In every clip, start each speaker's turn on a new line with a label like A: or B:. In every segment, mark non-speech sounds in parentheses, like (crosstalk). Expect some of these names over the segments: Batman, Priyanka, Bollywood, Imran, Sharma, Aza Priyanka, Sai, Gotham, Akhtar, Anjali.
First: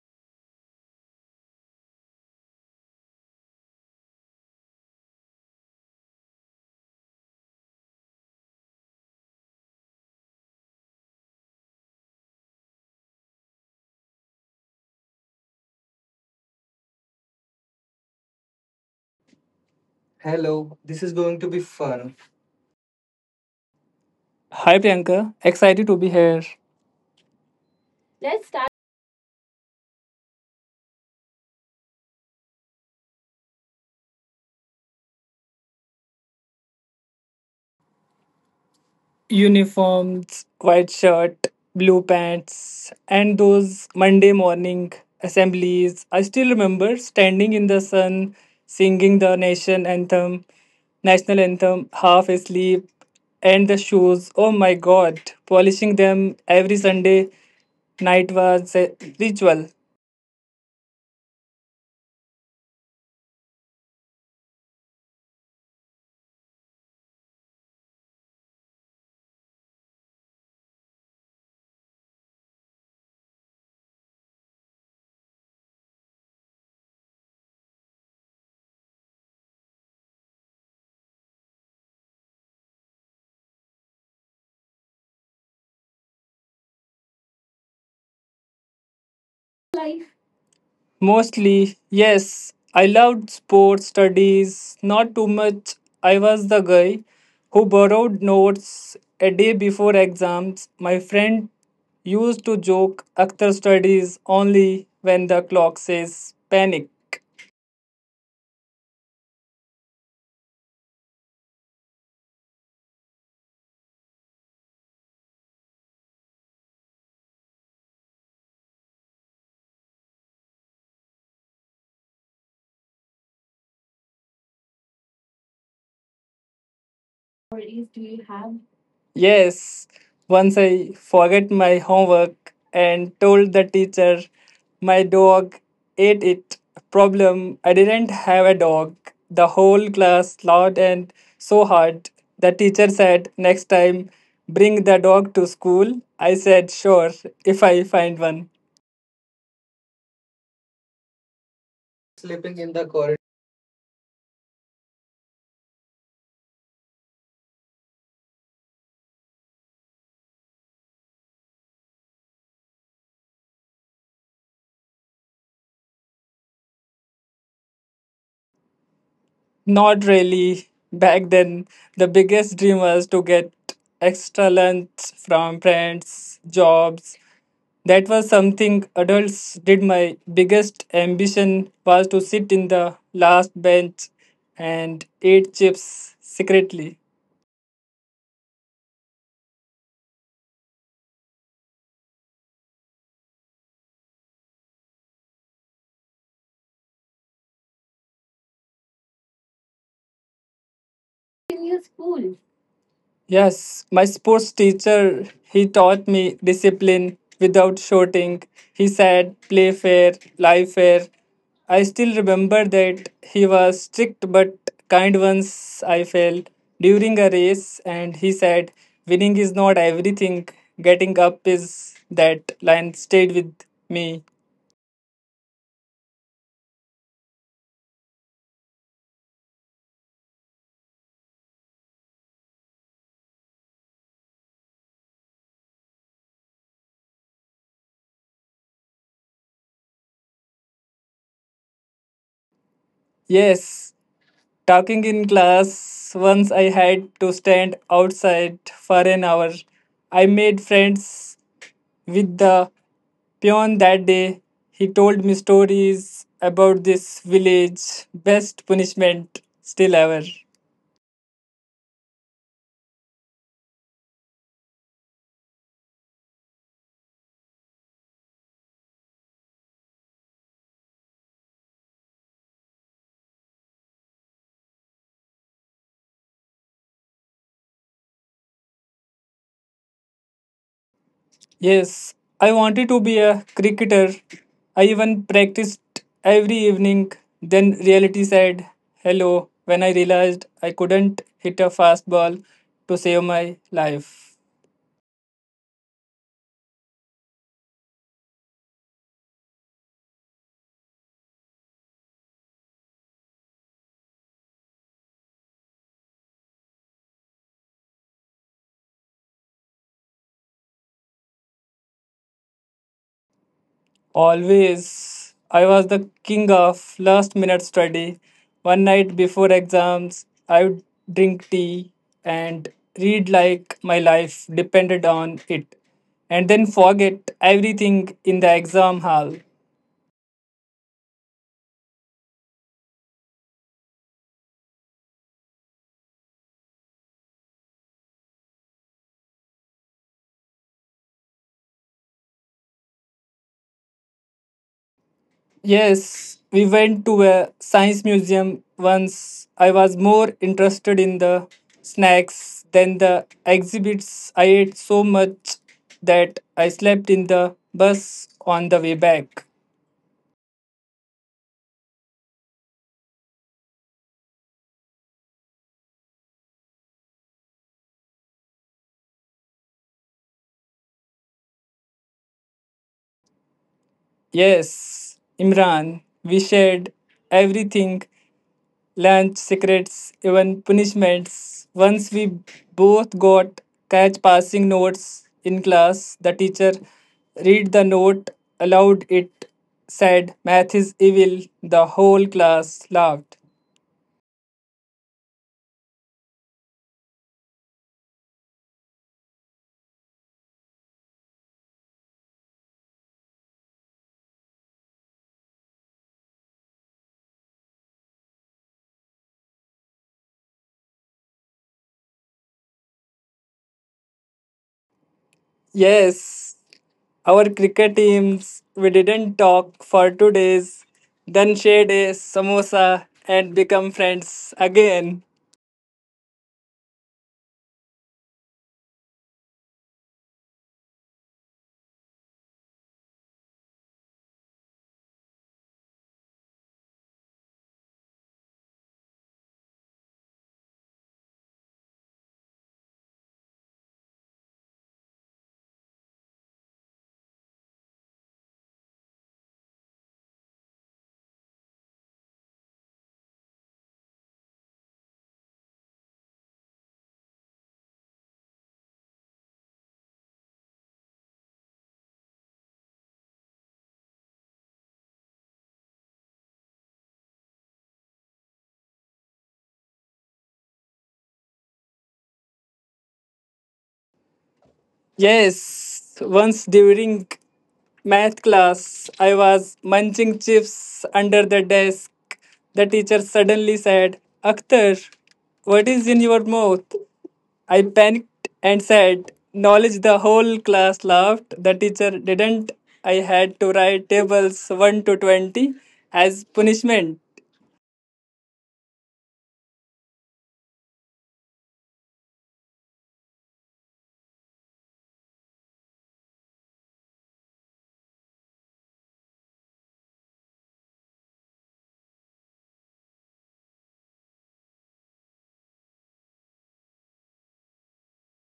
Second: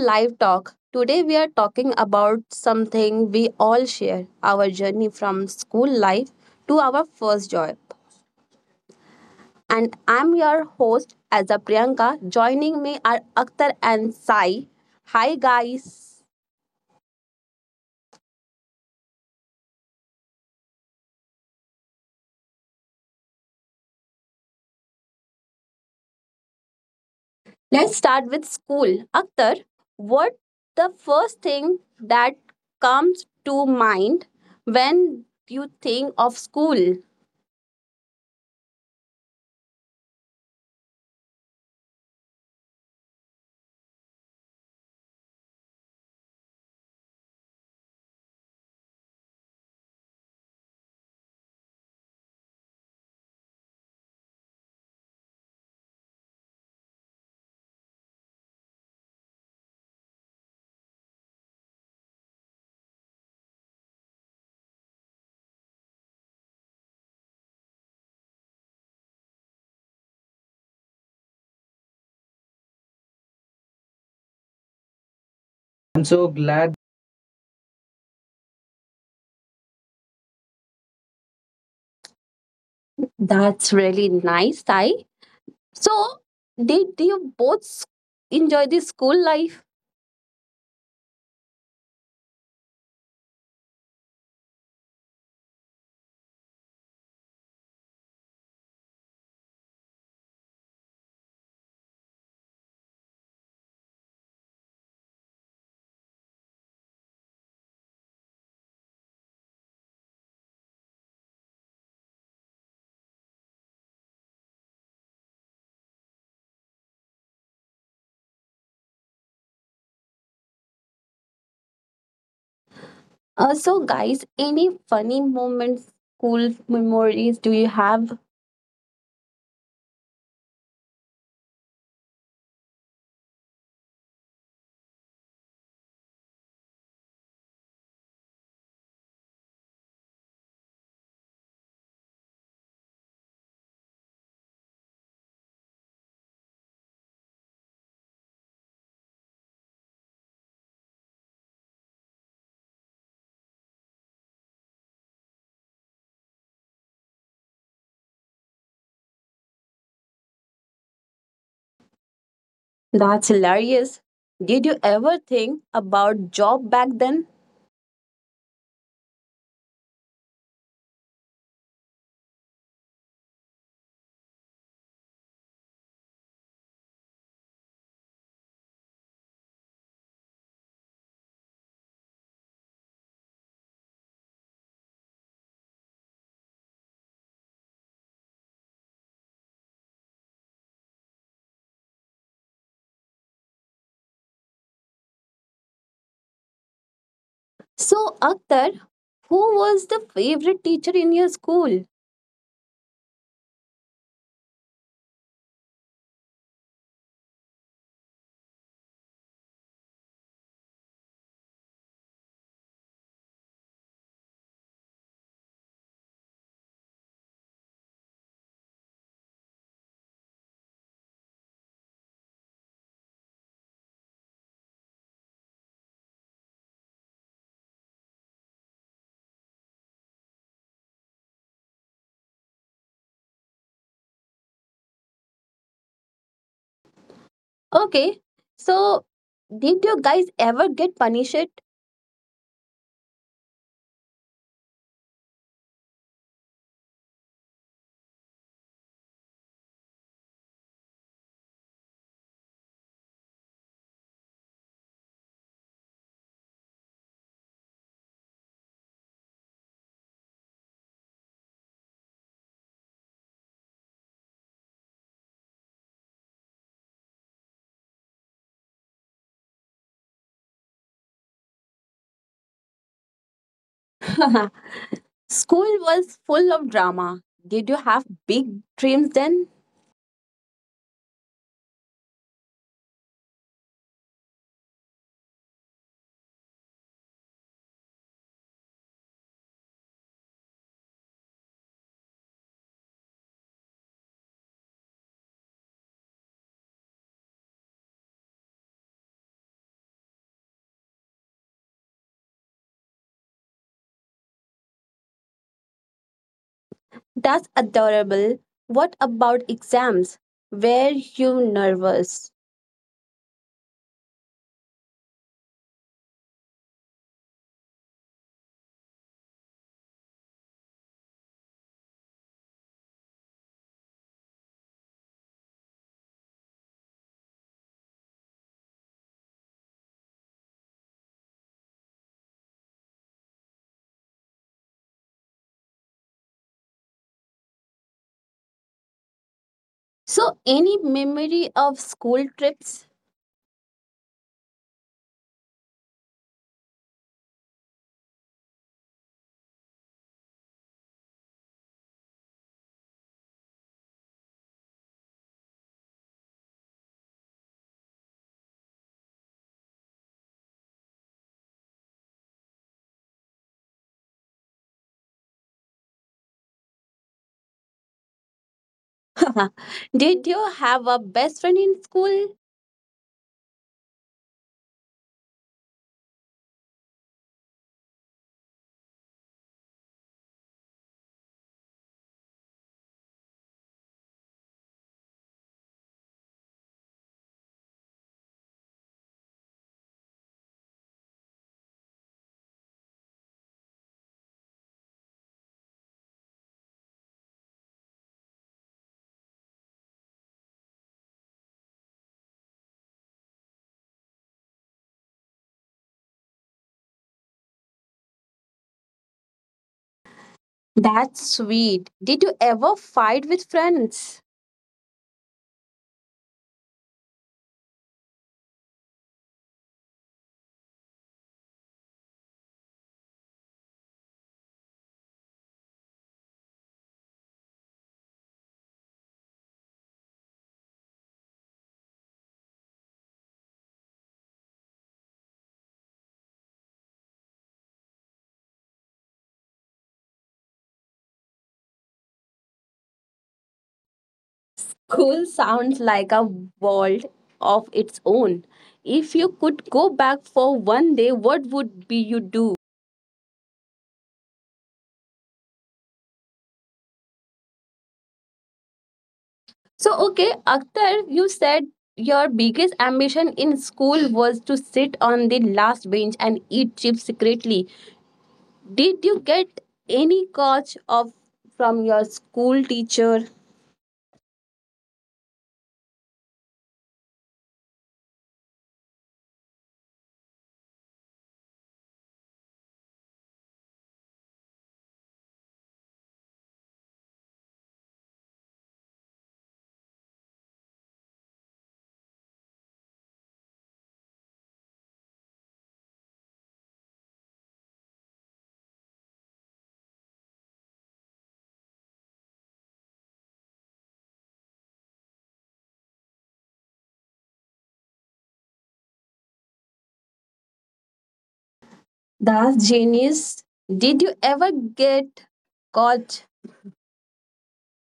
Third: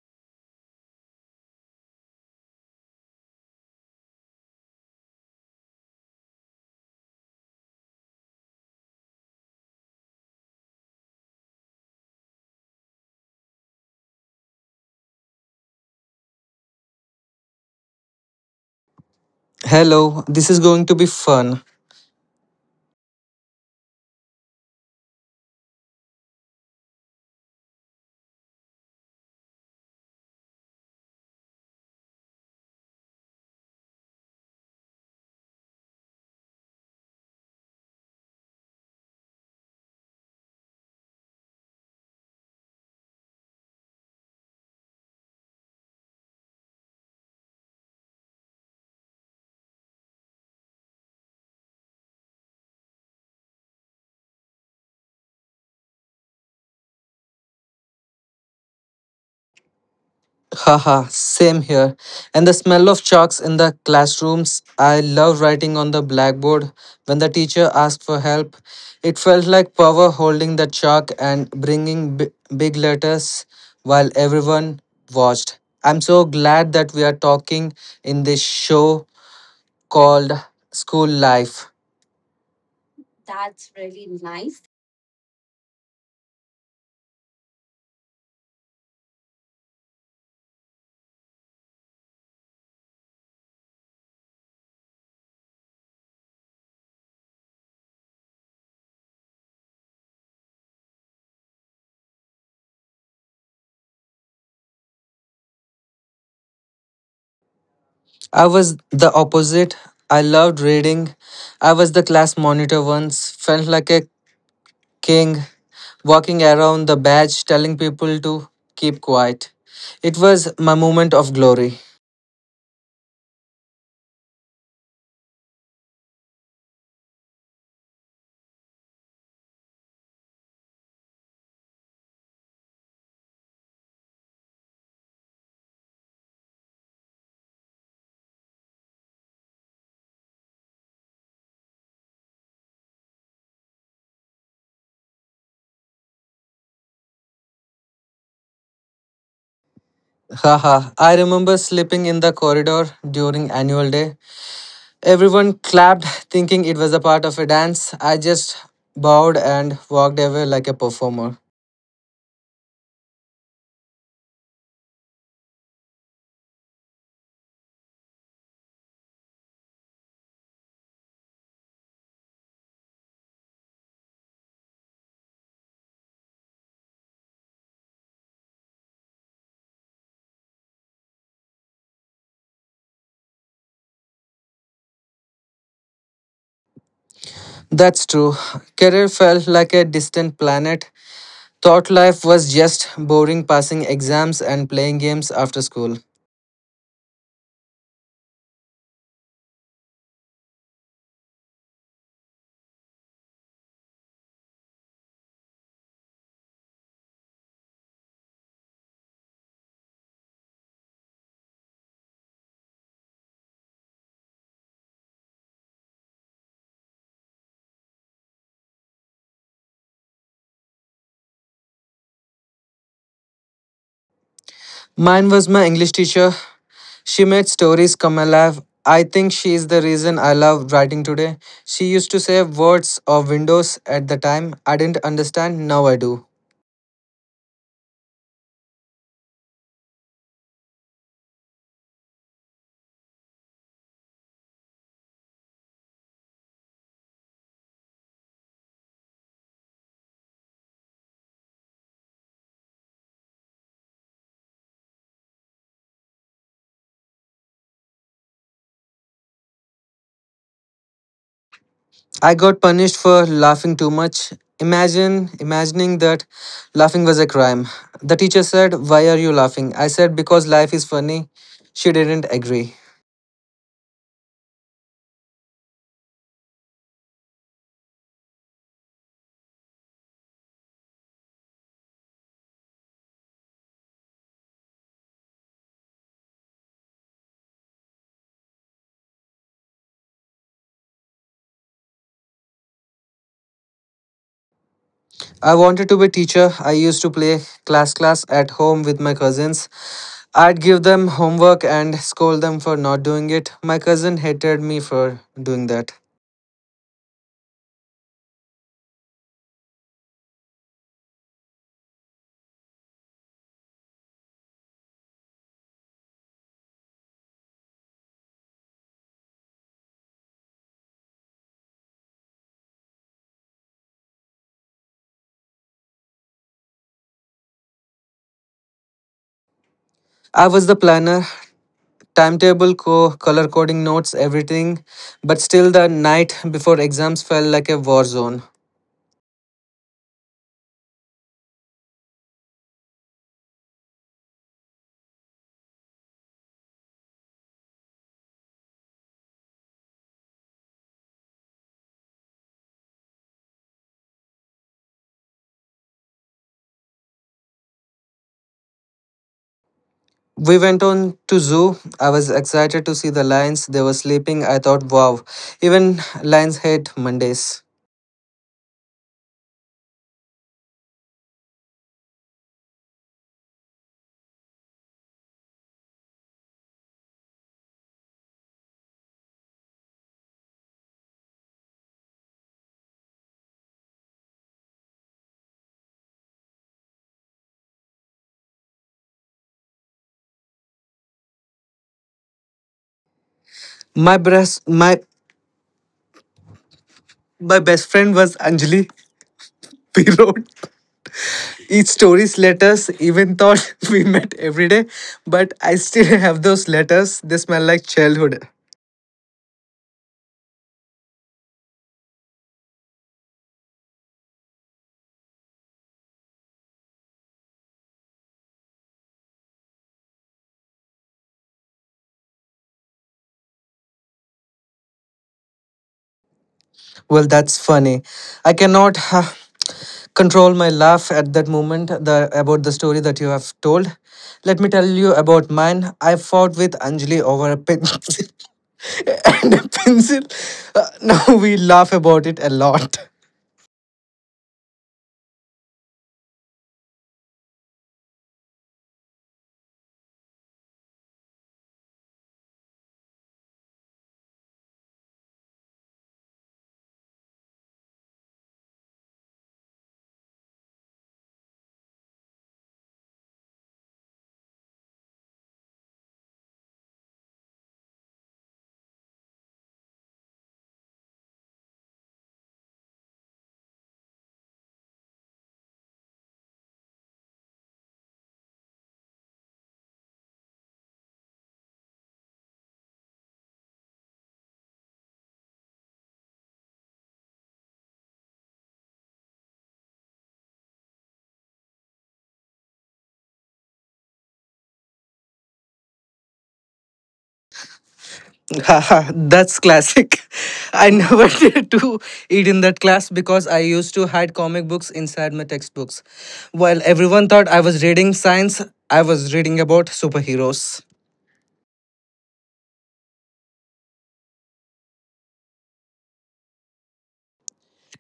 A: Live Talk. Today we are talking about something we all share, our journey from school life to our first job. And I'm your host, Aza Priyanka. Joining me are Akhtar and Sai. Hi, guys.
B: Hello, this is
C: Hello,
B: going to
C: this
B: be
C: is going to be
B: fun.
C: fun. Hi Priyanka, excited to be here.
A: Let's start with
C: Let's start.
A: school. Akhtar, what the first thing that comes to mind when you think of school?
C: Uniforms, white shirt, blue pants, and those Monday morning assemblies. I still remember standing in the sun, singing the national anthem, half asleep, and the shoes. Oh my god, polishing them every Sunday night was a ritual.
B: Haha, same here. And the smell of chalks in the classrooms. I love writing on the blackboard. When the teacher asked for help, it felt like power holding the chalk and bringing big letters while everyone watched. I'm
A: I'm
B: so
A: so glad.
B: glad that we are talking in this show called School Life.
A: That's really nice, Sai. So, did you both enjoy the school life?
C: Mostly, yes. I loved sports, studies, not too much. I was the guy who borrowed notes a day before exams. My friend used to joke, "Akhtar studies only when the clock says panic."
B: I was the opposite. I loved reading. I was the class monitor once, felt like a king walking around the badge telling people to keep quiet. It was my moment of glory.
A: So, guys, any funny moments, school memories do you have?
C: Yes, once I forget my homework and told the teacher my dog ate it. Problem, I didn't have a dog. The whole class laughed and so hard. The teacher said, "Next time, bring the dog to school." I said, "Sure, if I find one."
B: Haha, I remember sleeping in the corridor during annual
C: Sleeping
B: day.
C: in the corridor.
B: Everyone clapped, thinking it was a part of a dance. I just bowed and walked away like a performer.
A: That's hilarious. Did you ever think about job back then?
C: Not really. Back then, the biggest dream was to get extra lunch from friends. Jobs, that was something adults did. My biggest ambition was to sit in the last bench
B: That's true.
C: and eat chips
B: Career felt like a
C: secretly.
B: distant planet. Thought life was just boring passing exams and playing games after school.
A: So, Akhtar, who was the favorite teacher in your school?
C: Yes, my sports teacher, he taught me discipline without shouting. He said, "Play fair, life fair." I still remember that he was strict but kind. Once I failed during a race, and he said, "Winning is not everything, getting up is." That line stayed with me.
B: Mine was my English teacher. She made stories come alive. I think she is the reason I love writing today. She used to say words or windows at the time. I didn't understand, now I do.
A: Okay, so did you guys ever get punished?
C: Yes, talking in class, once I had to stand outside for an hour. I made friends with the Beyond that day, he told me stories about this village, best punishment still ever.
B: I got punished for laughing too much. Imagine imagining that laughing was a crime. The teacher said, "Why are you laughing?" I said, "Because life is funny." She didn't agree.
A: (laughs) School was full of drama. Did you have big dreams then?
C: Yes, I wanted to be a cricketer. I even practiced every evening. Then reality said hello when I realized I couldn't hit a fastball to save my life.
B: I wanted to be a teacher. I used to play class at home with my cousins. I'd give them homework and scold them for not doing it. My cousin hated me for doing that.
A: That's adorable. What about exams? Were you nervous?
C: Always. I was the king of last minute study. One night before exams, I would drink tea and read like my life depended on it, and then forget everything in the exam hall.
B: I was the planner, timetable, color coding notes, everything, but still the night before exams felt like a war zone.
A: So, any memory of school trips?
C: Yes, we went to a science museum once. I was more interested in the snacks than the exhibits. I ate so much that I slept in the bus on the way back.
B: We went on to zoo. I was excited to see the lions. They were sleeping. I thought, wow, even lions hate Mondays.
A: (laughs) Did you have a best friend in school?
C: Yes, Imran, we shared everything lunch, secrets, even punishments. Once we both got catch passing notes in class, the teacher read the note aloud. It said, "Math is evil." The whole class laughed.
B: My best, my my best friend was Anjali. (laughs) We rode each story's letters, even thought (laughs) we met every day, but I still have those letters. They smell like childhood.
A: That's sweet. Did you ever fight with friends?
C: Yes, our cricket teams, we didn't talk for 2 days, then shared a samosa and become friends again.
B: Well, that's funny. I cannot control my laugh at that moment about the story that you have told. Let me tell you about mine. I fought with Anjali over a pencil (laughs) and a pencil. (laughs) Now we laugh about it a lot.
A: School sounds like a world of its own. If you could go back for one day, what would be you do? So, okay, Akhtar, you said your biggest ambition in school was to sit on the last bench and eat chips secretly. Did you get any coach of from your school teacher?
C: Yes, once during math class, I was munching chips under the desk. The teacher suddenly said, "Akhtar, what is in your mouth?" I panicked and said, "Knowledge." The whole class laughed. The teacher didn't. I had to write tables 1 to 20 as punishment.
B: (laughs) Haha, that's classic. (laughs) I never (laughs) did to eat in that class because I used to hide comic books inside my textbooks. While everyone thought I was reading science, I was reading about superheroes.
A: That's genius. Did you ever get coach?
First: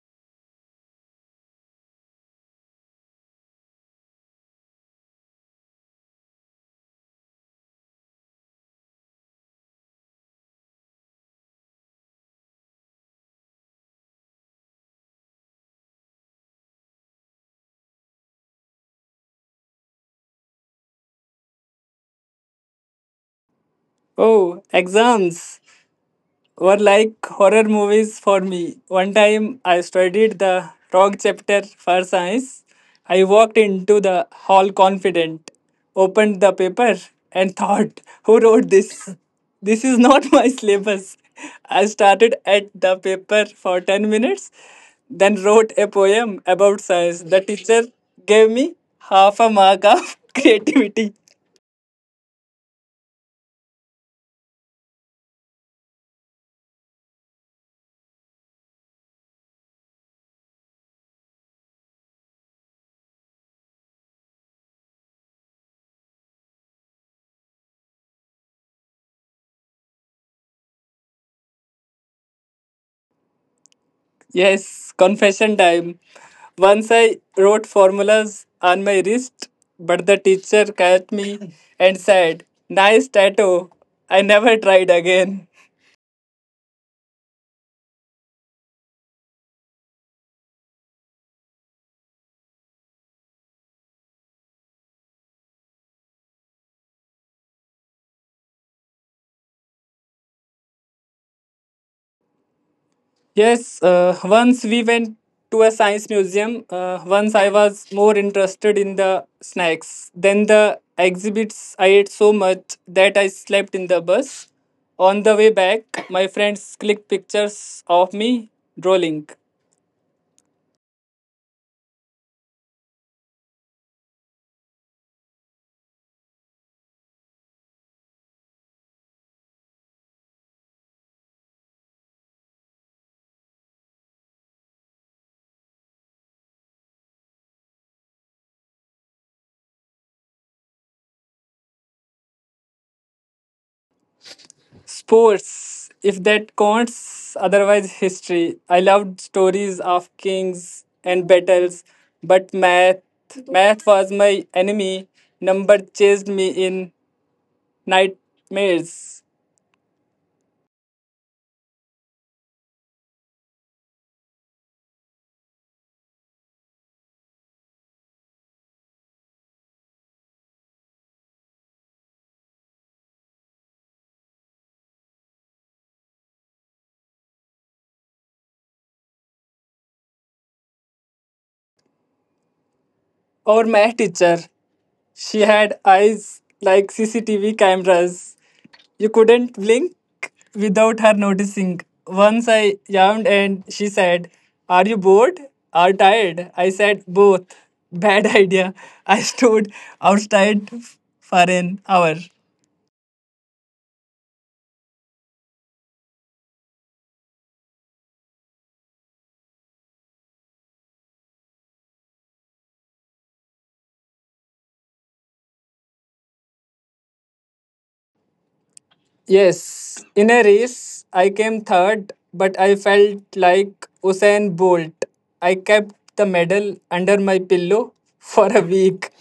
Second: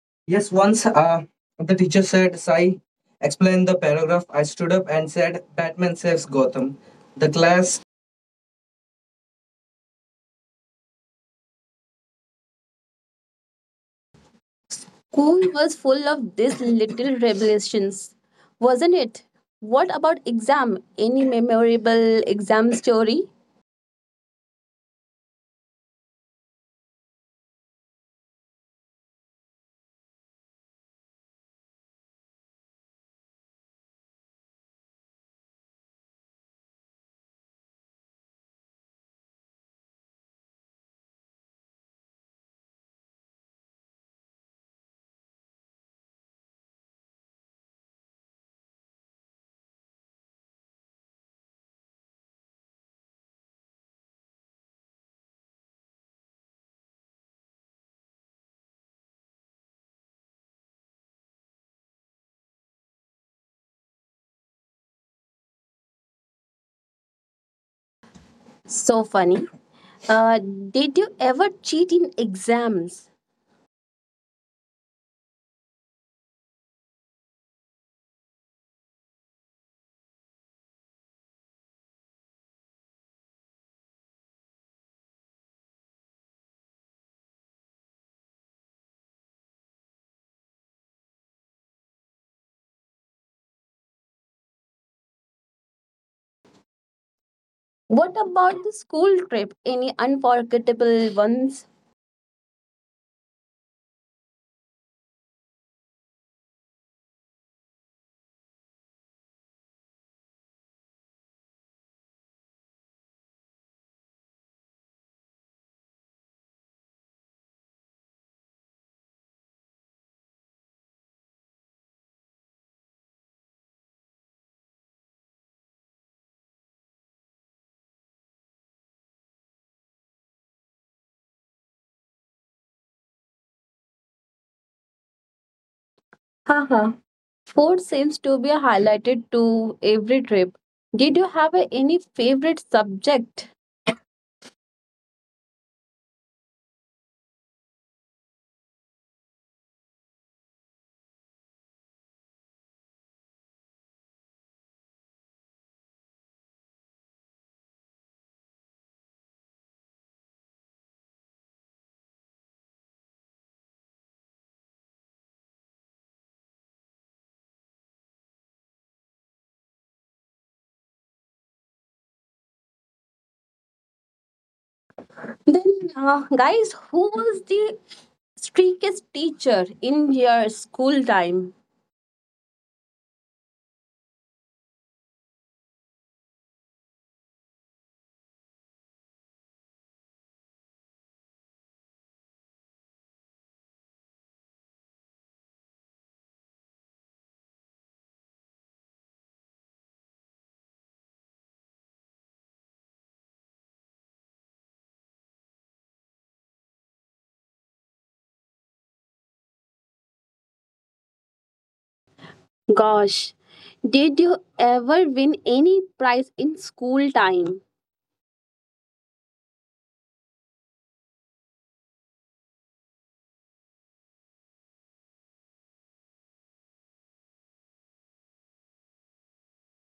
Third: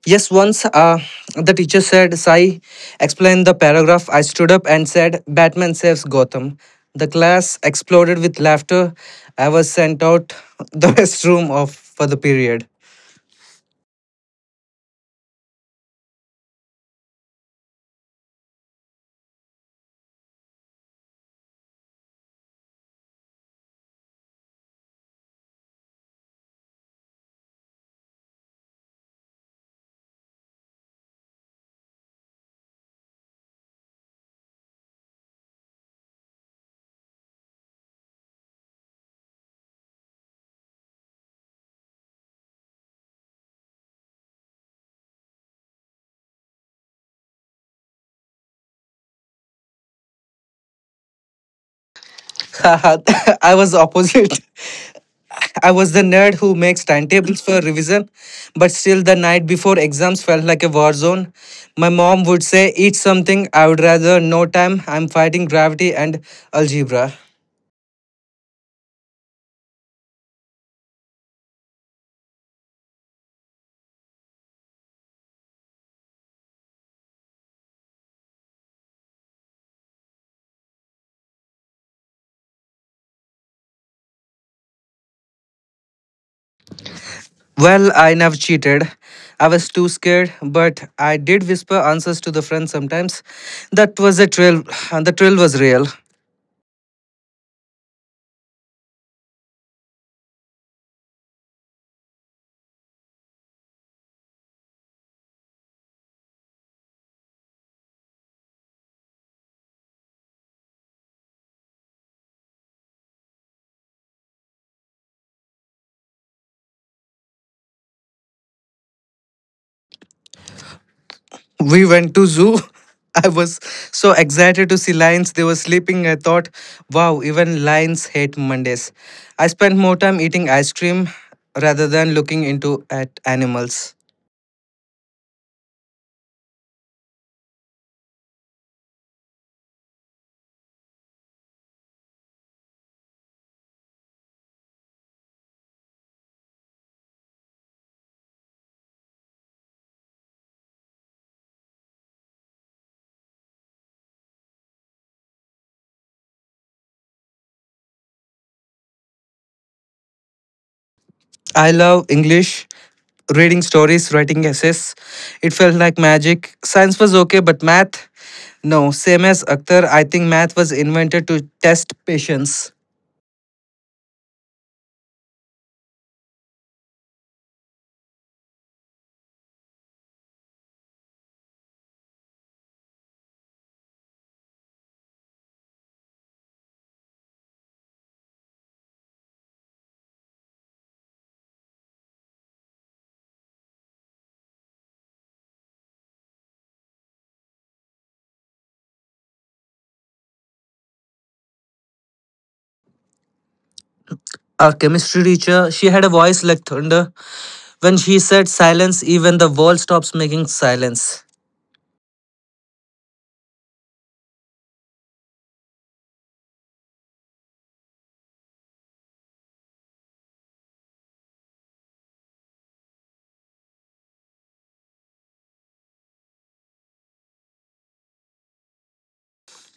B: Yes,
A: Yes,
B: once
A: once
B: the
A: the
B: teacher
A: teacher
B: said,
A: said,
B: Sai,
A: Sai,
B: explain the
A: explain the
B: paragraph. I
A: paragraph. I
B: stood up
A: stood up
B: and
A: and
B: said,
A: said,
B: Batman
A: Batman
B: saves
A: saves
B: Gotham.
A: Gotham.
B: The
A: The
B: class
A: class.
B: exploded with laughter. I was sent out (laughs) the best room of for the period.
A: School was full of these little revelations, wasn't it? What about exam? Any memorable exam story?
C: Oh, exams were like horror movies for me. One time I studied the wrong chapter for science. I walked into the hall confident, opened the paper, and (laughs) thought, "Who wrote this? This is not my syllabus." I started at the paper for 10 minutes, then wrote a poem about science. The teacher gave me half a mark of (laughs) creativity.
B: (laughs) Haha, I was opposite. I was the nerd who makes timetables for revision, but still the night before exams felt like a war zone. My mom would say, Eat something, I would rather no time, I'm fighting gravity and algebra.
A: So funny. Uh, did you ever cheat in exams?
C: Yes, confession time. Once I wrote formulas on my wrist, but the teacher caught me and said, "Nice tattoo." I never tried again.
B: Well, I never cheated. I was too scared, but I did whisper answers to the friends sometimes. That was a thrill, (sighs) and the thrill was real.
A: What about the school trip? Any unforgettable ones?
C: Yes, once we went to a science museum. Once I was more interested in the snacks than the exhibits. I ate so much that I slept in the bus. On the way back, my friends clicked pictures of me drooling.
B: We went to zoo. (laughs) I was so excited to see lions. They were sleeping. I thought, wow, even lions hate Mondays. I spent more time eating ice cream rather than looking into at animals.
A: Haha. Food seems to be highlighted to every trip. Did you have any favorite subject?
C: Sports, if that counts, otherwise history. I loved stories of kings and battles, but math was my enemy. Number chased me in nightmares.
B: I love English, reading stories, writing essays. It felt like magic. Science was okay, but math, no. Same as Akhtar, I think math was invented to test patience.
A: Then, guys, who was the streakiest teacher in your school time?
C: Our math teacher, she had eyes like CCTV cameras. You couldn't blink without her noticing. Once I yawned and she said, "Are you bored or tired?" I said, "Both." (laughs) Bad idea. I stood outside for an hour.
B: Our chemistry teacher, she had a voice like thunder. When she said silence, even the world stops making silence.
A: Gosh, did you ever win any prize in school time?
C: Yes, in a race, I came third, but I felt like Usain Bolt. I kept the medal under my pillow (laughs) for a week.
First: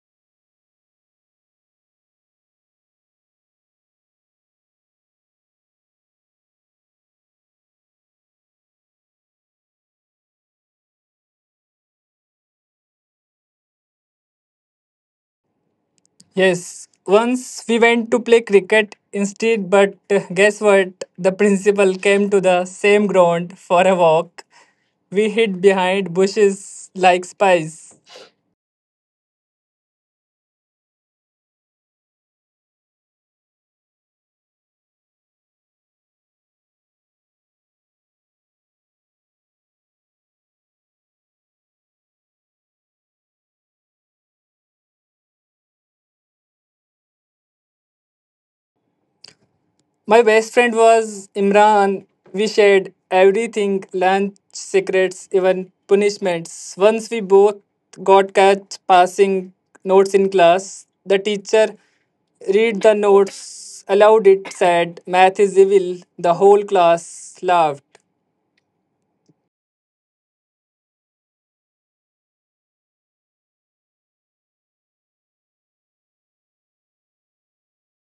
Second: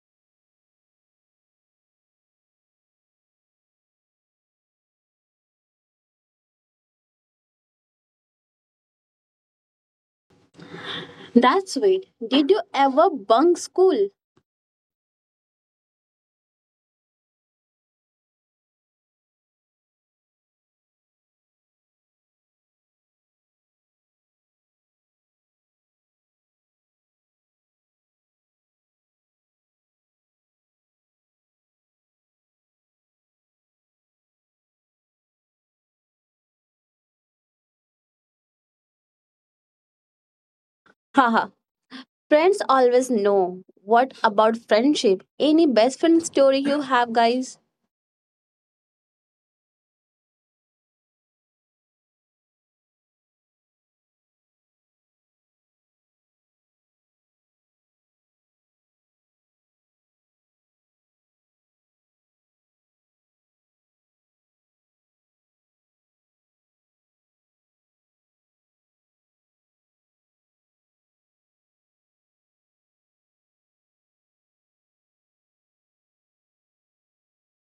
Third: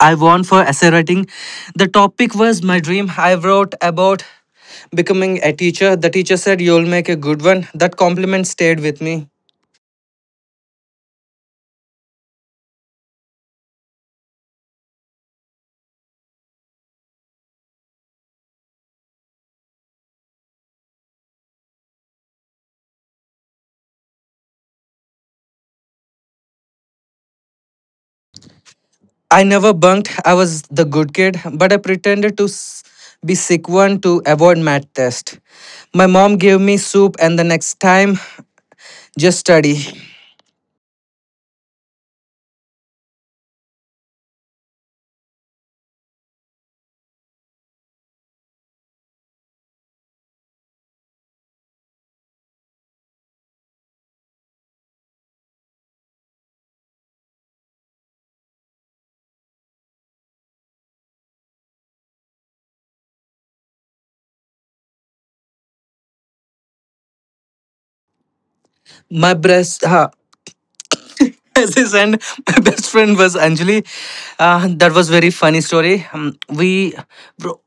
B: I won for essay writing. The topic was my dream. I wrote about becoming a teacher. The teacher said, You'll make a good one. That compliment stayed with me.
A: That's it. Did you ever bunk school?
C: Yes, once we went to play cricket instead, but guess what? The principal came to the same ground for a walk. We hid behind bushes like spies.
B: I never bunked. I was the good kid, but I pretended to be sick one to avoid math test. My mom gave me soup, and the next time, just study.
A: Haha. Friends always know. What about friendship? Any best friend story you have, guys?
C: My best friend was Imran. We shared everything lunch, secrets, even punishments. Once we both got catch passing notes in class, the teacher read the notes aloud. It said, "Math is evil." The whole class laughed.
B: My breast. Ha. Yes, yes, and my best friend was Anjali. That was very funny story. We wro-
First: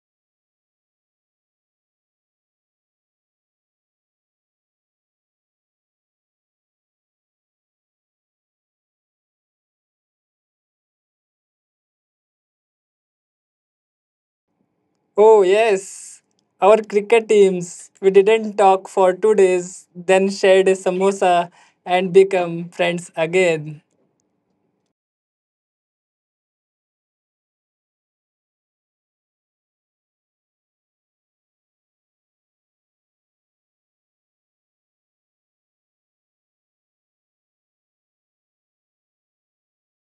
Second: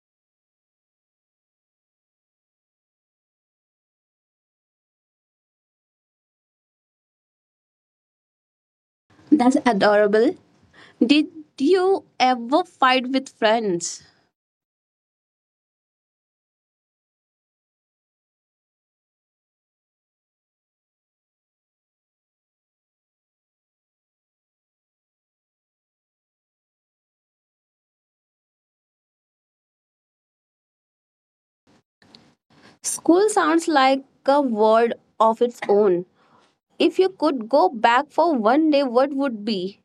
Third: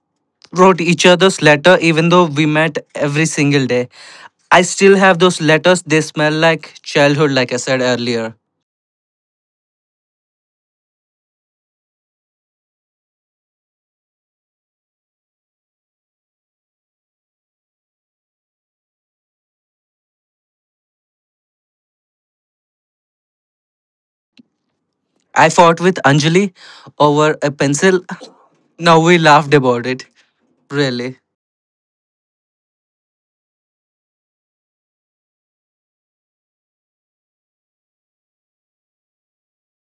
B: wrote each other's letter, even though we met every single day. I still have those letters. They smell like childhood, like I said earlier.
A: That's adorable. Did you ever fight with friends?
C: Oh, yes. Our cricket teams. We didn't talk for 2 days, then shared a samosa and become friends again.
B: I fought with Anjali over a pencil. Now we laughed about it. Really.
A: School sounds like a world of its own. If you could go back for one day, what would be?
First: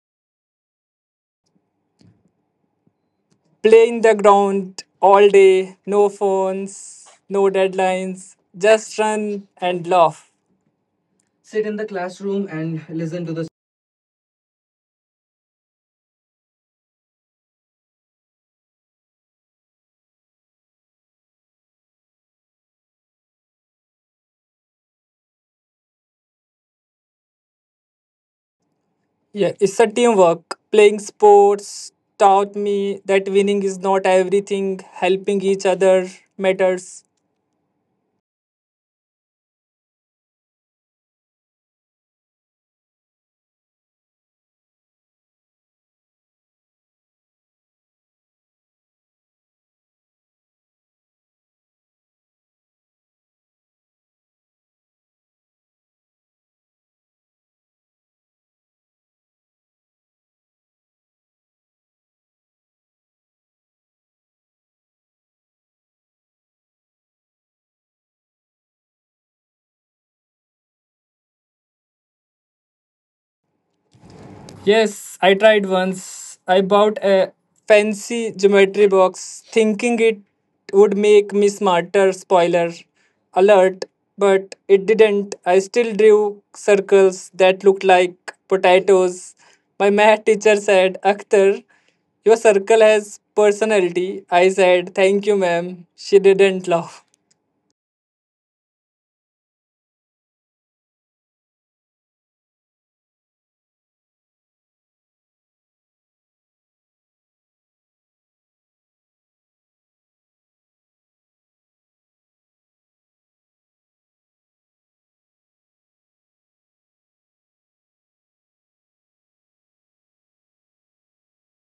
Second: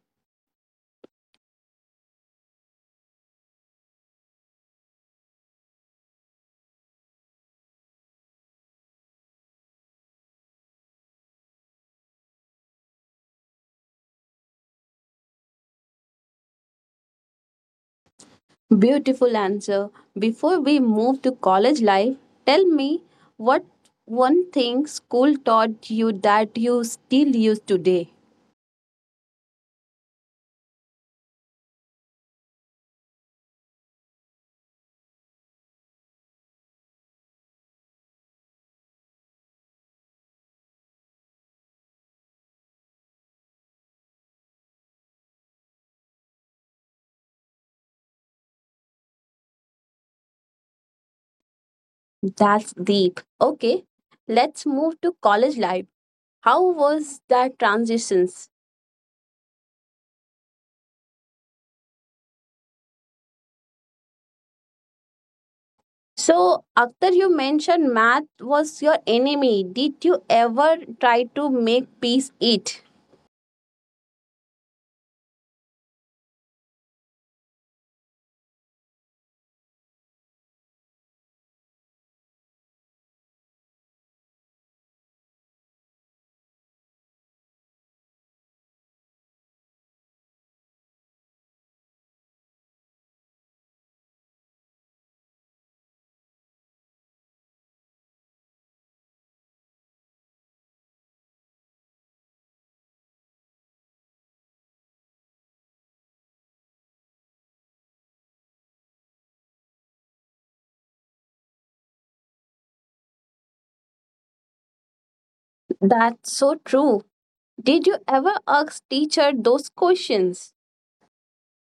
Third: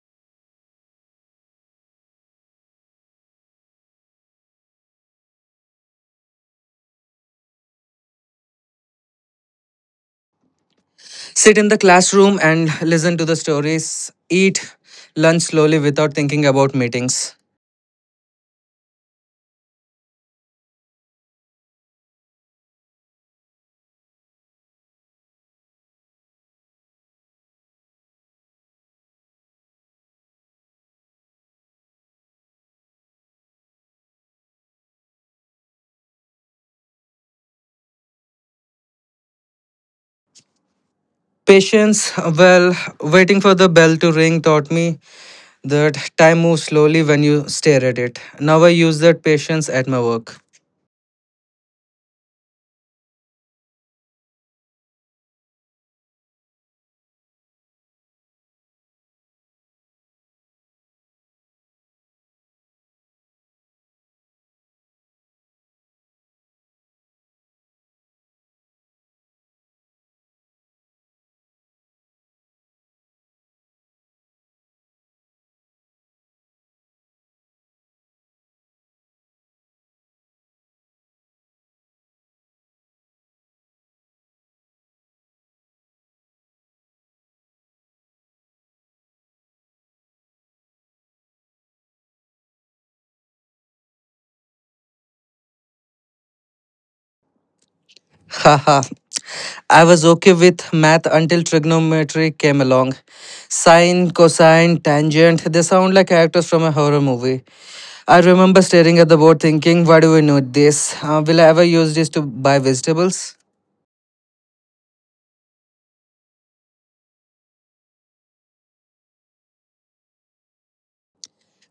C: Playing the ground all day, no phones, no deadlines, just run and laugh.
B: Sit
C: Sit
B: in
C: in
B: the
C: the
B: classroom
C: classroom
B: and
C: and
B: listen
C: listen
B: to
C: to
B: the
C: the.
B: stories. Eat lunch slowly without thinking about meetings.
A: Beautiful answer. Before we move to college life, tell me what one thing school taught you that you still use today.
C: Yeah, it's a teamwork. Playing sports taught me that winning is not everything, helping each other matters.
B: Patience, well, waiting for the bell to ring taught me that time moves slowly when you stare at it. Now I use that patience at my work.
A: That's deep. Okay, let's move to college life. How was that transitions? So, after you mentioned math was your enemy, did you ever try to make peace it?
C: Yes, I tried once. I bought a fancy geometry box thinking it would make me smarter, spoiler alert, but it didn't. I still drew circles that looked like potatoes. My math teacher said, "Akhtar, your circle has personality." I said, "Thank you, ma'am." She didn't laugh.
B: Haha, I was okay with math until trigonometry came along. Sine, cosine, tangent, they sound like characters from a horror movie. I remember staring at the board thinking, why do we need this? Will I ever use this to buy vegetables?
A: That's so true. Did you ever ask teacher those questions?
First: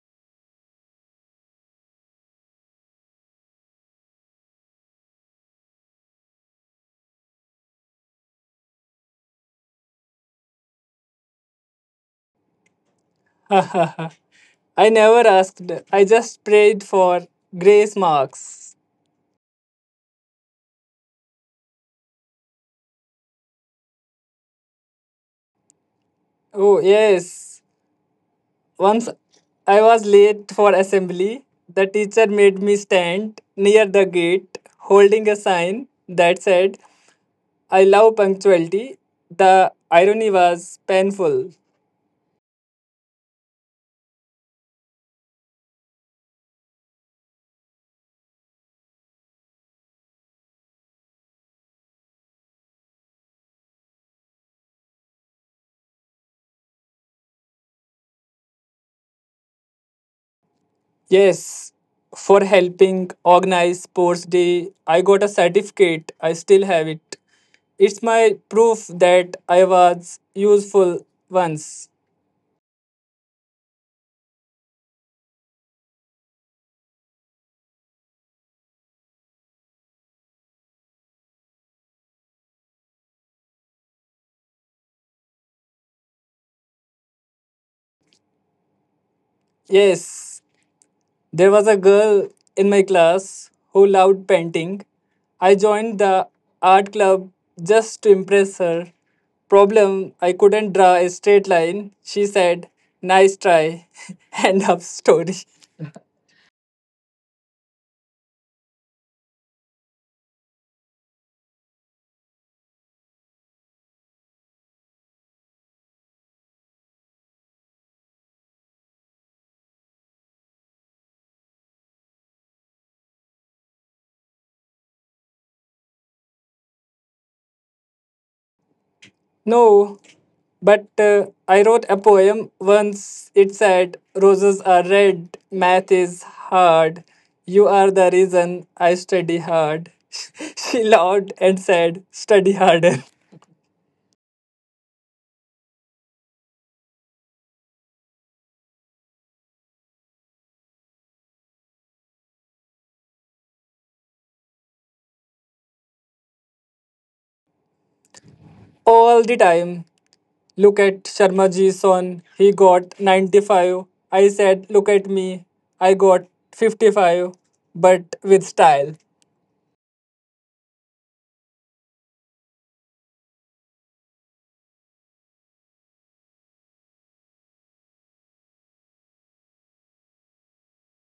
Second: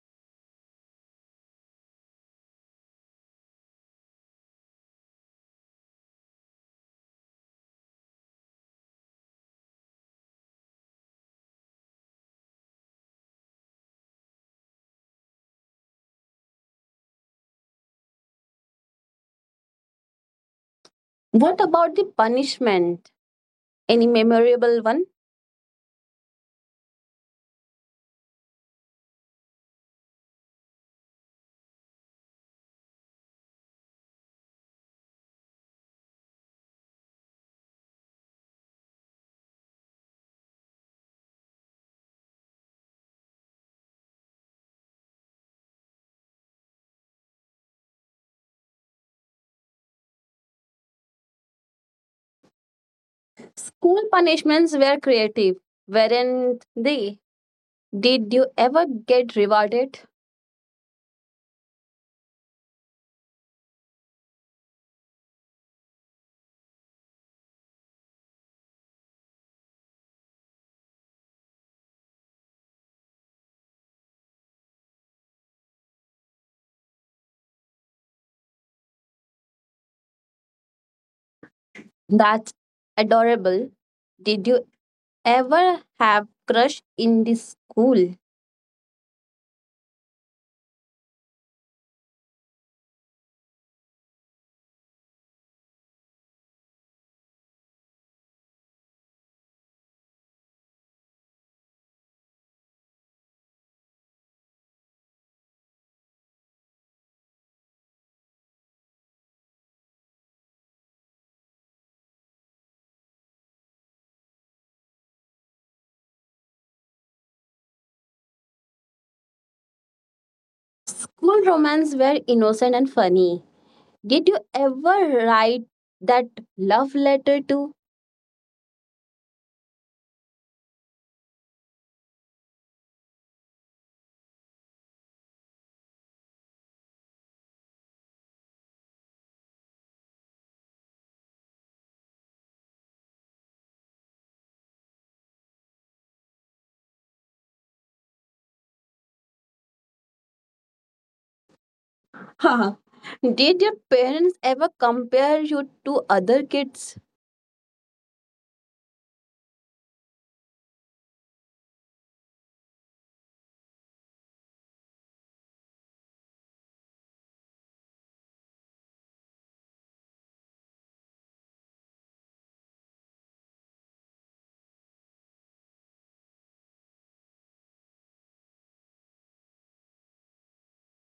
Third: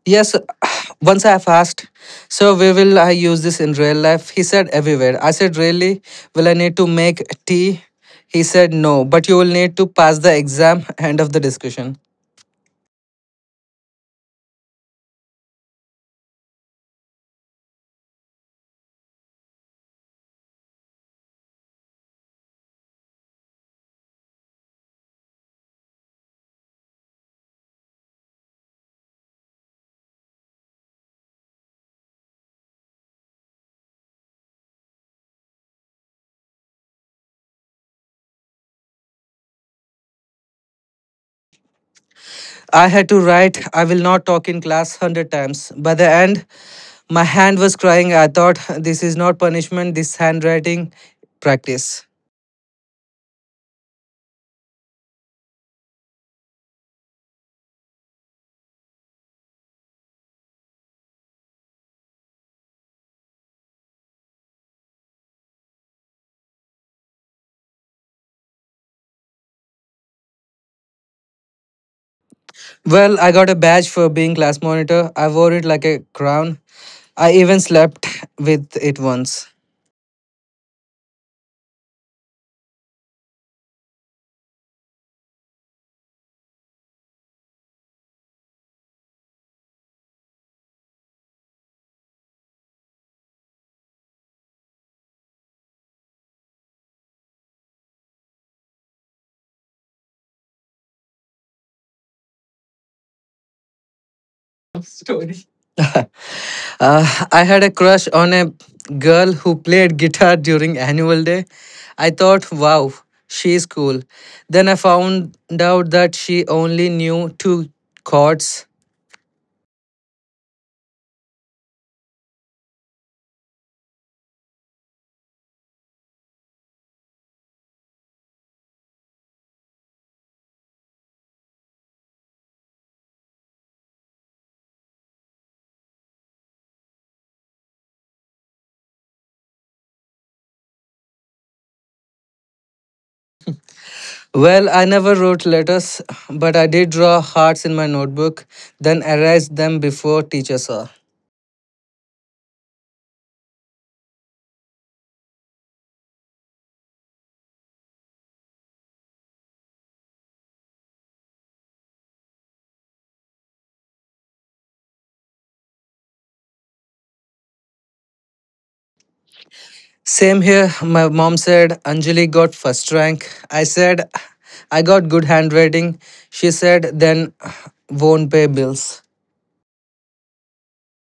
B: Yes, (sighs) once I've asked, so where will I use this in real life? He said, everywhere. I said, really? Will I need to make tea? He said, no, but you will need to pass the exam. (laughs) End of the discussion.
C: (laughs) I never asked. I just prayed for grace marks.
A: What about the punishment? Any memorable one?
C: Oh, yes. Once I was late for assembly. The teacher made me stand near the gate holding a sign that said, "I love punctuality." The irony was painful.
B: I had to write, I will not talk in class 100 times. By the end, my hand was crying. I thought, this is not punishment, this handwriting practice.
A: School punishments were creative, weren't they? Did you ever get rewarded?
C: Yes, for helping organize sports day, I got a certificate. I still have it. It's my proof that I was useful once.
B: Well, I got a badge for being class monitor. I wore it like a crown. I even slept with it once.
A: That's adorable. Did you ever have crush in the school?
C: Yes. There was a girl in my class who loved painting. I joined the art club just to impress her. Problem I couldn't draw a straight line. She said, "Nice try." (laughs) End of story.
B: (laughs) I had a crush on a girl who played guitar during annual day. I thought, wow, she's cool. Then I found out that she only knew two chords.
A: School romance were innocent and funny. Did you ever write that love letter to?
C: No, but I wrote a poem once. It said, "Roses are red, math is hard. You are the reason I study hard." (laughs) She laughed and said, "Study harder." (laughs)
B: Well, I never wrote letters, but I did draw hearts in my notebook, then erased them before teacher saw.
A: (laughs) Did your parents ever compare you to other kids?
C: All the time. "Look at Sharma ji son, he got 95." I said, "Look at me, I got 55, but with style."
B: Same here, my mom said Anjali got first rank. I said I got good handwriting. She said then won't pay bills.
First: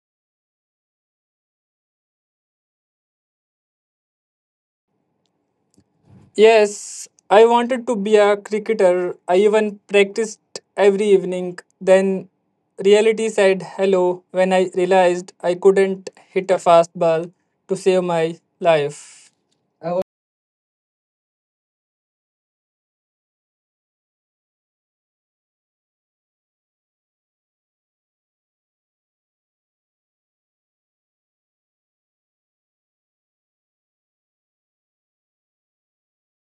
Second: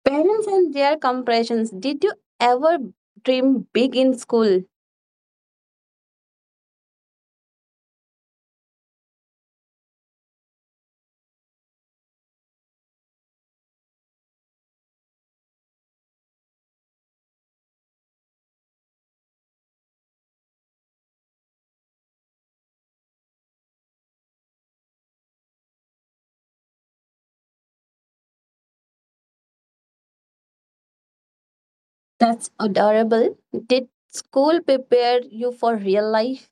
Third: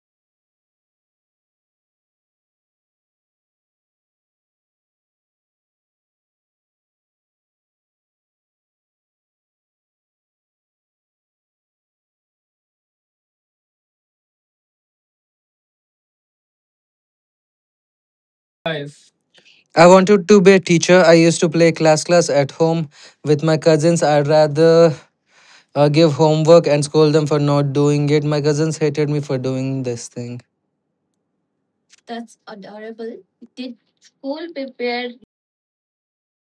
A: Parents and their comparisons. Did you ever dream big in school?
C: Yes, I wanted to be a cricketer. I even practiced every evening. Then reality said hello when I realized I couldn't hit a fastball to save my life.
B: I wanted to be a teacher. I used to play class at home with my cousins. I'd rather give homework and scold them for not doing it. My cousins hated me for doing this thing.
A: That's adorable. Did school prepare you for real life?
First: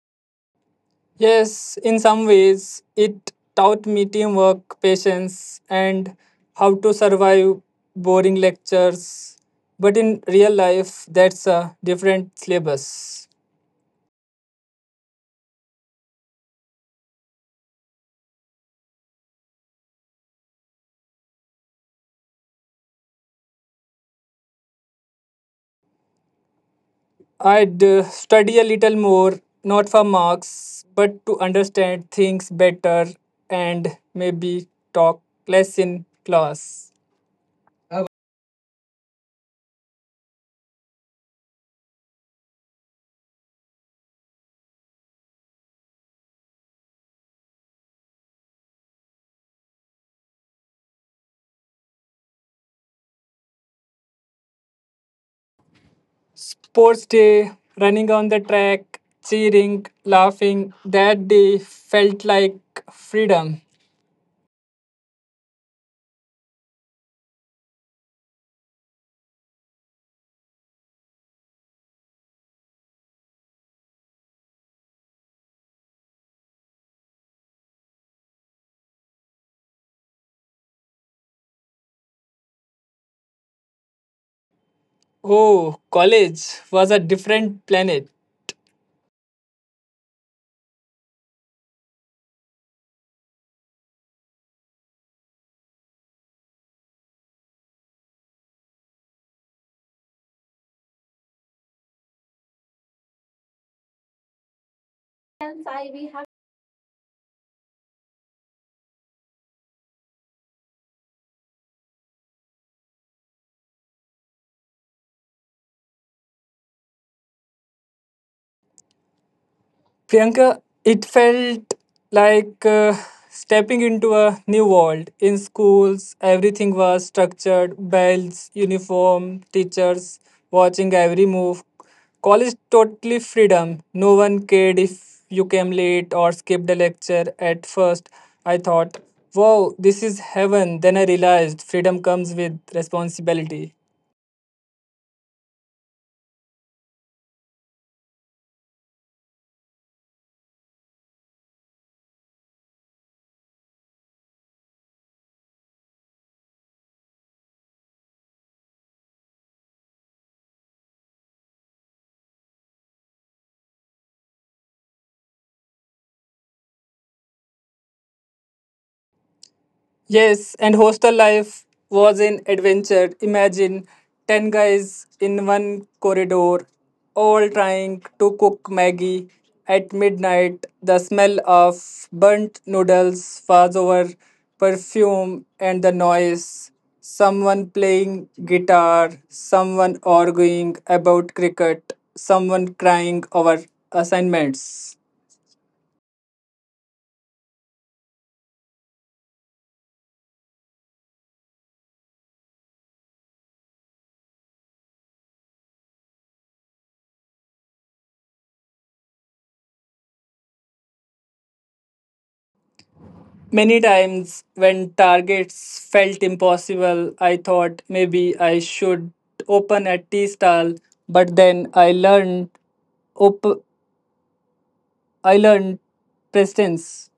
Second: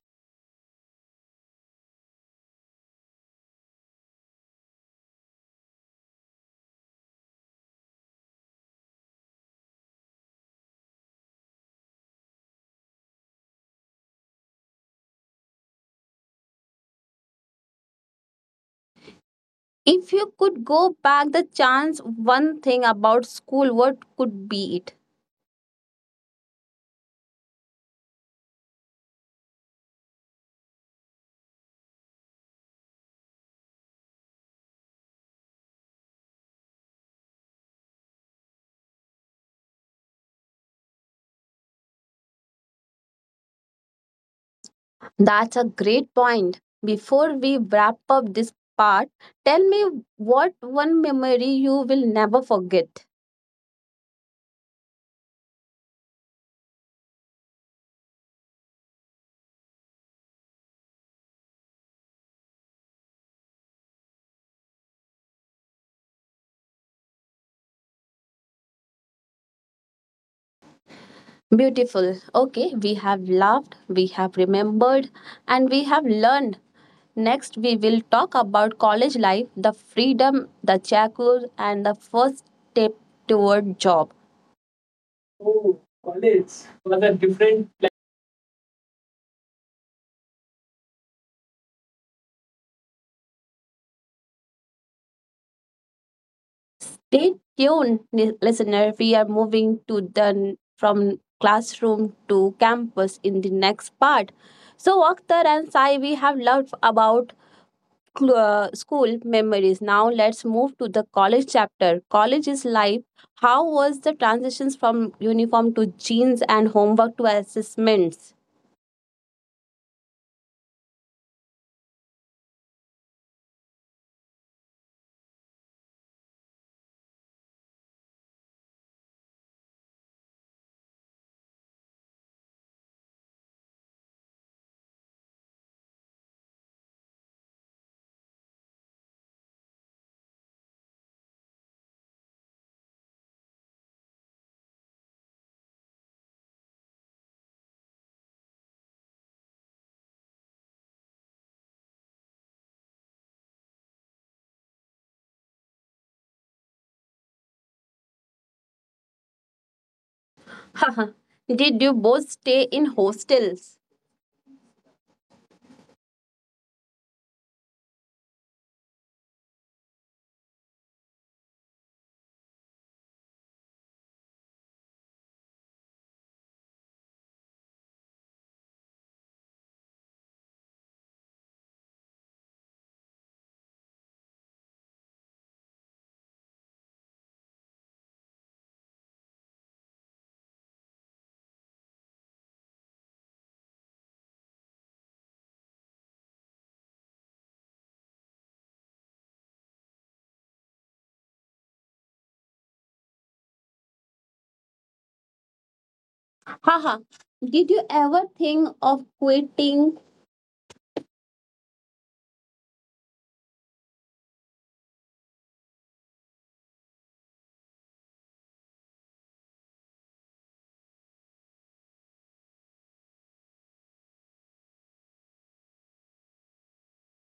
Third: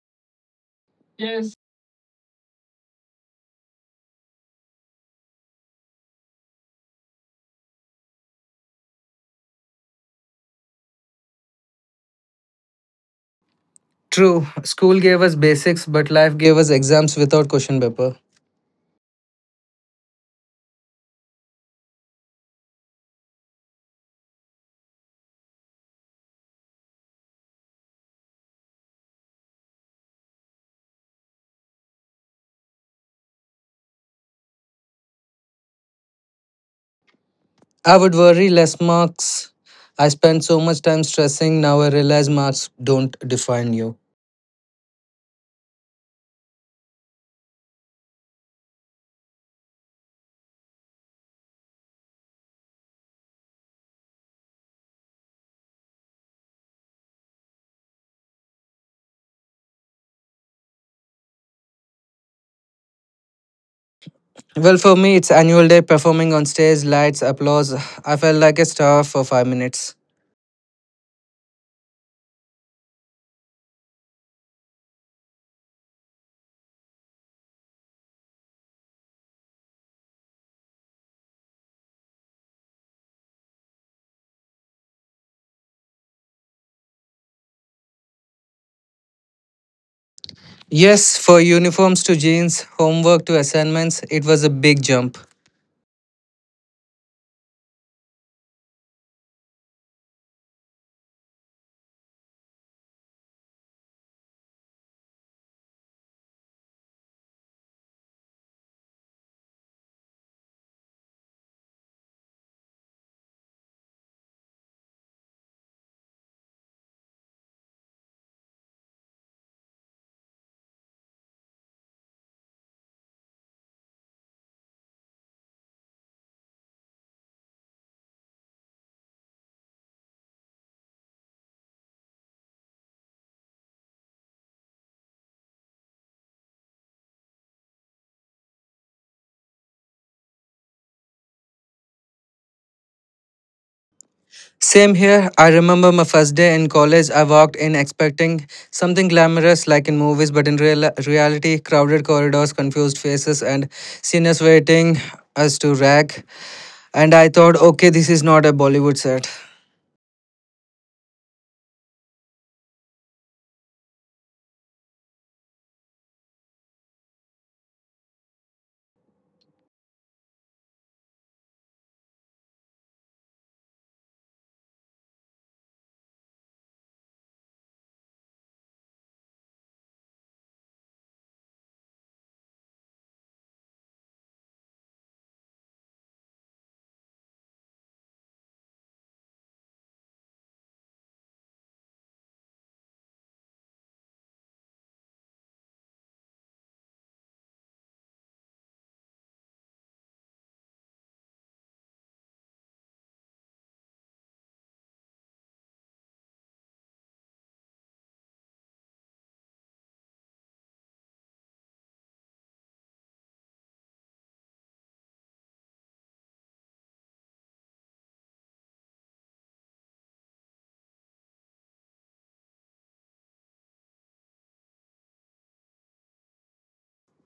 C: Yes, in some ways, it taught me teamwork, patience, and how to survive boring lectures. But in real life, that's a different syllabus.
B: True, school gave us basics, but life gave us exams without question paper.
A: If you could go back the chance one thing about school, what could be it?
C: I'd study a little more, not for marks, but to understand things better and maybe talk less in class.
B: I would worry less marks. I spent so much time stressing. Now I realize marks don't define you.
A: That's a great point. Before we wrap up this part, tell me what one memory you will never forget.
C: Sports day, running on the track, cheering, laughing, that day felt like freedom.
B: Well, for me, it's annual day performing on stage, lights, applause. I felt like a star for 5 minutes.
A: Beautiful. Okay, we have laughed, we have remembered, and we have learned. Next, we will talk about college life, the freedom, the shackles, and the first step toward job.
C: Oh,
A: Oh,
C: college
A: college
C: was a
A: was a
C: different
A: different.
C: planet.
B: Yes, for uniforms to jeans, homework to assignments, it was a big jump.
A: Stay tuned, listener. We are moving to the from classroom to campus in the next part. So, Akhtar and Sai, we have loved about school memories. Now let's move to the college chapter. College is life. How was the transitions from uniform to jeans and homework to assessments?
C: Priyanka, it felt like stepping into a new world. In schools, everything was structured bells, uniform, teachers watching every move. College totally freedom. No one cared if you came late or skipped a lecture. At first, I thought, wow, this is heaven. Then I realized freedom comes with responsibility.
B: Same here, I remember my first day in college. I walked in expecting something glamorous like in movies, but in reality, crowded corridors, confused faces, and seniors waiting us to rag. And I thought, okay, this is not a Bollywood set.
A: Haha. Did you both stay in hostels?
C: Yes, and hostel life was an adventure. Imagine 10 guys in one corridor, all trying to cook Maggie at midnight. The smell of burnt noodles, fuzz over perfume, and the noise. Someone playing guitar, someone arguing about cricket, someone crying over assignments.
A: Haha. Did you ever think of quitting?
C: Many times when targets felt impossible, I thought maybe I should open a tea stall, but then I learned op- I learned presence.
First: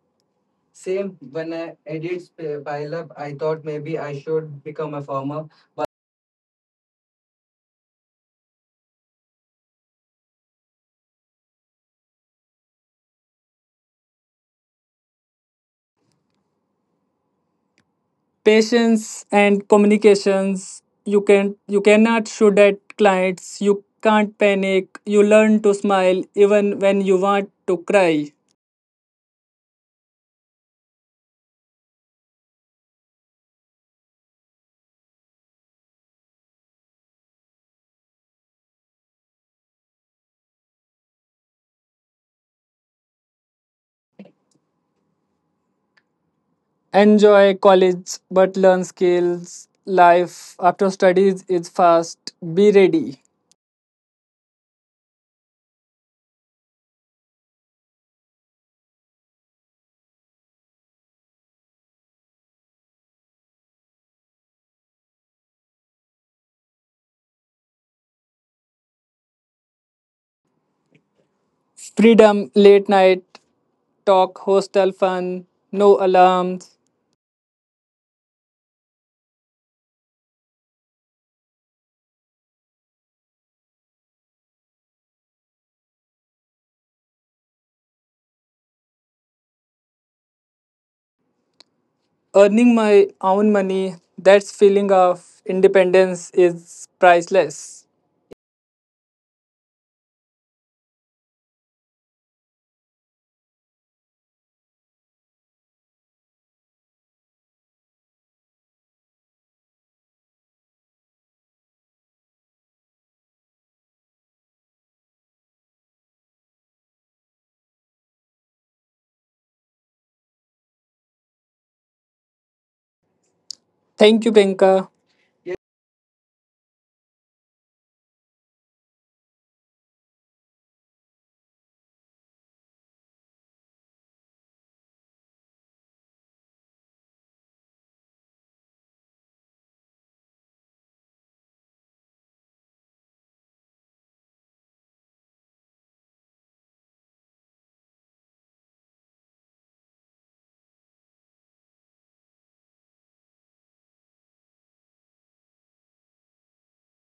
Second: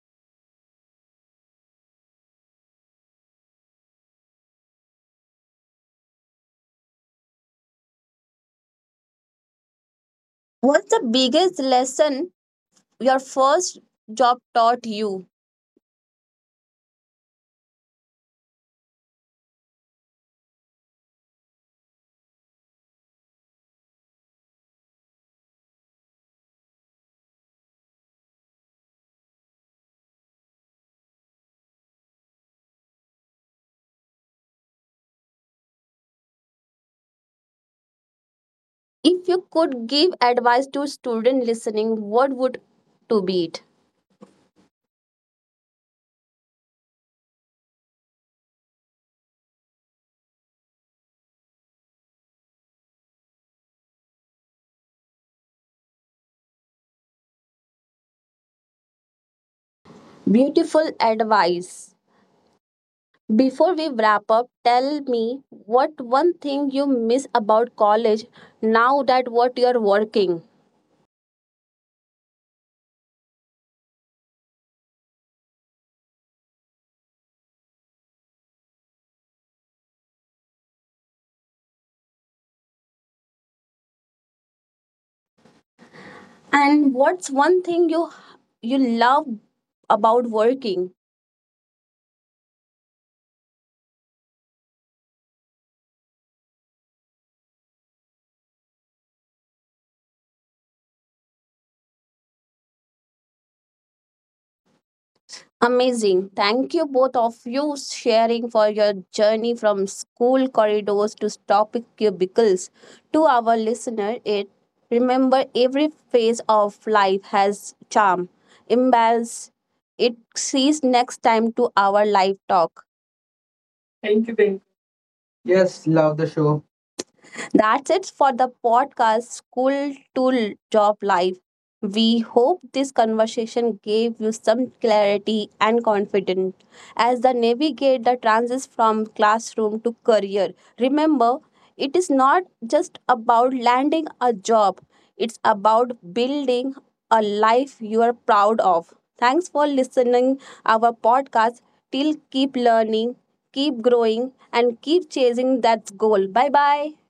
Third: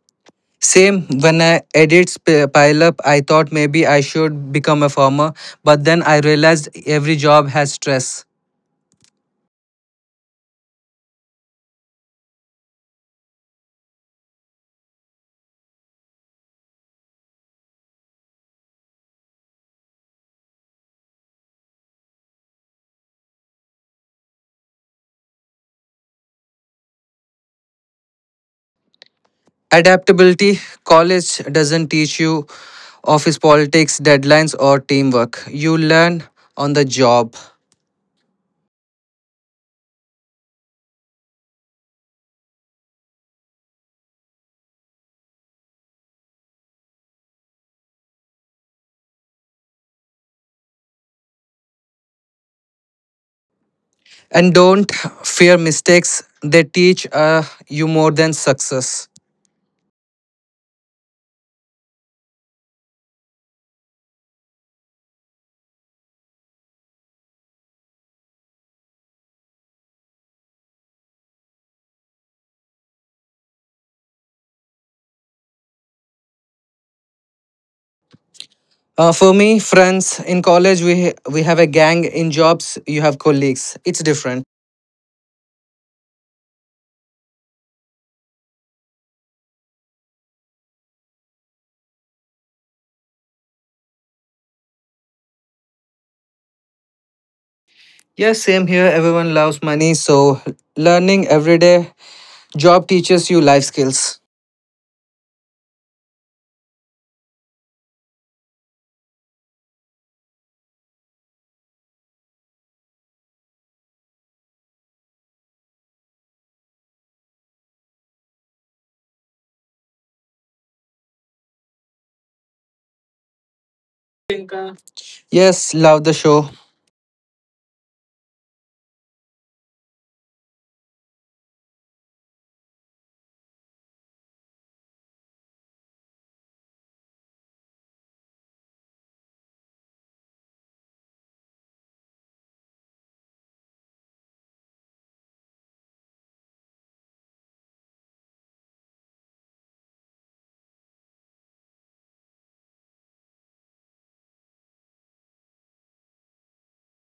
B: Same
C: Same
B: when
C: when
B: I
C: I
B: edits
C: edits
B: pile
C: pile
B: up,
C: up,
B: I
C: I
B: thought
C: thought
B: maybe
C: maybe
B: I
C: I
B: should
C: should
B: become a
C: become a
B: farmer,
C: farmer,
B: but
C: but
B: then I realized every job has stress.
A: What's the biggest lesson your first job taught you?
C: patience and communications. You cannot shoot at clients. You can't panic. You learn to smile even when you want to cry.
B: Adaptability. College doesn't teach you office politics, deadlines, or teamwork. You learn on the job.
A: If you could give advice to student listening, what would to be it?
C: Enjoy college but learn skills. Life after studies is fast, be ready.
B: And don't fear mistakes, they teach you more than success.
A: Beautiful advice. Before we wrap up, tell me what one thing you miss about college now that what you're working
C: Freedom, late night talk, hostel fun, no alarms.
B: For me, friends, in college we have a gang, in jobs, you have colleagues. It's different.
A: and what's one thing you you love about working.
C: Earning my own money, that feeling of independence is priceless.
B: Yes, same here. Everyone loves money, so learning every day. Job teaches you life skills.
A: Amazing. Thank you both of you sharing for your journey from school corridors to topic cubicles. To our listener, it remember every phase of life has charm. Embrace it sees next time to our live talk.
C: Thank
A: Thank
C: you
A: you, Pink.
C: Priyanka.
B: Yes,
A: Yes,
B: love the
A: love the
B: show.
A: show. That's it for the podcast School to Job Life. We hope this conversation gave you some clarity and confidence as they navigate the transition from classroom to career. Remember, it is not just about landing a job, it's about building a life you are proud of. Thanks for listening our podcast. Till keep learning, keep growing and keep chasing that goal. Bye bye.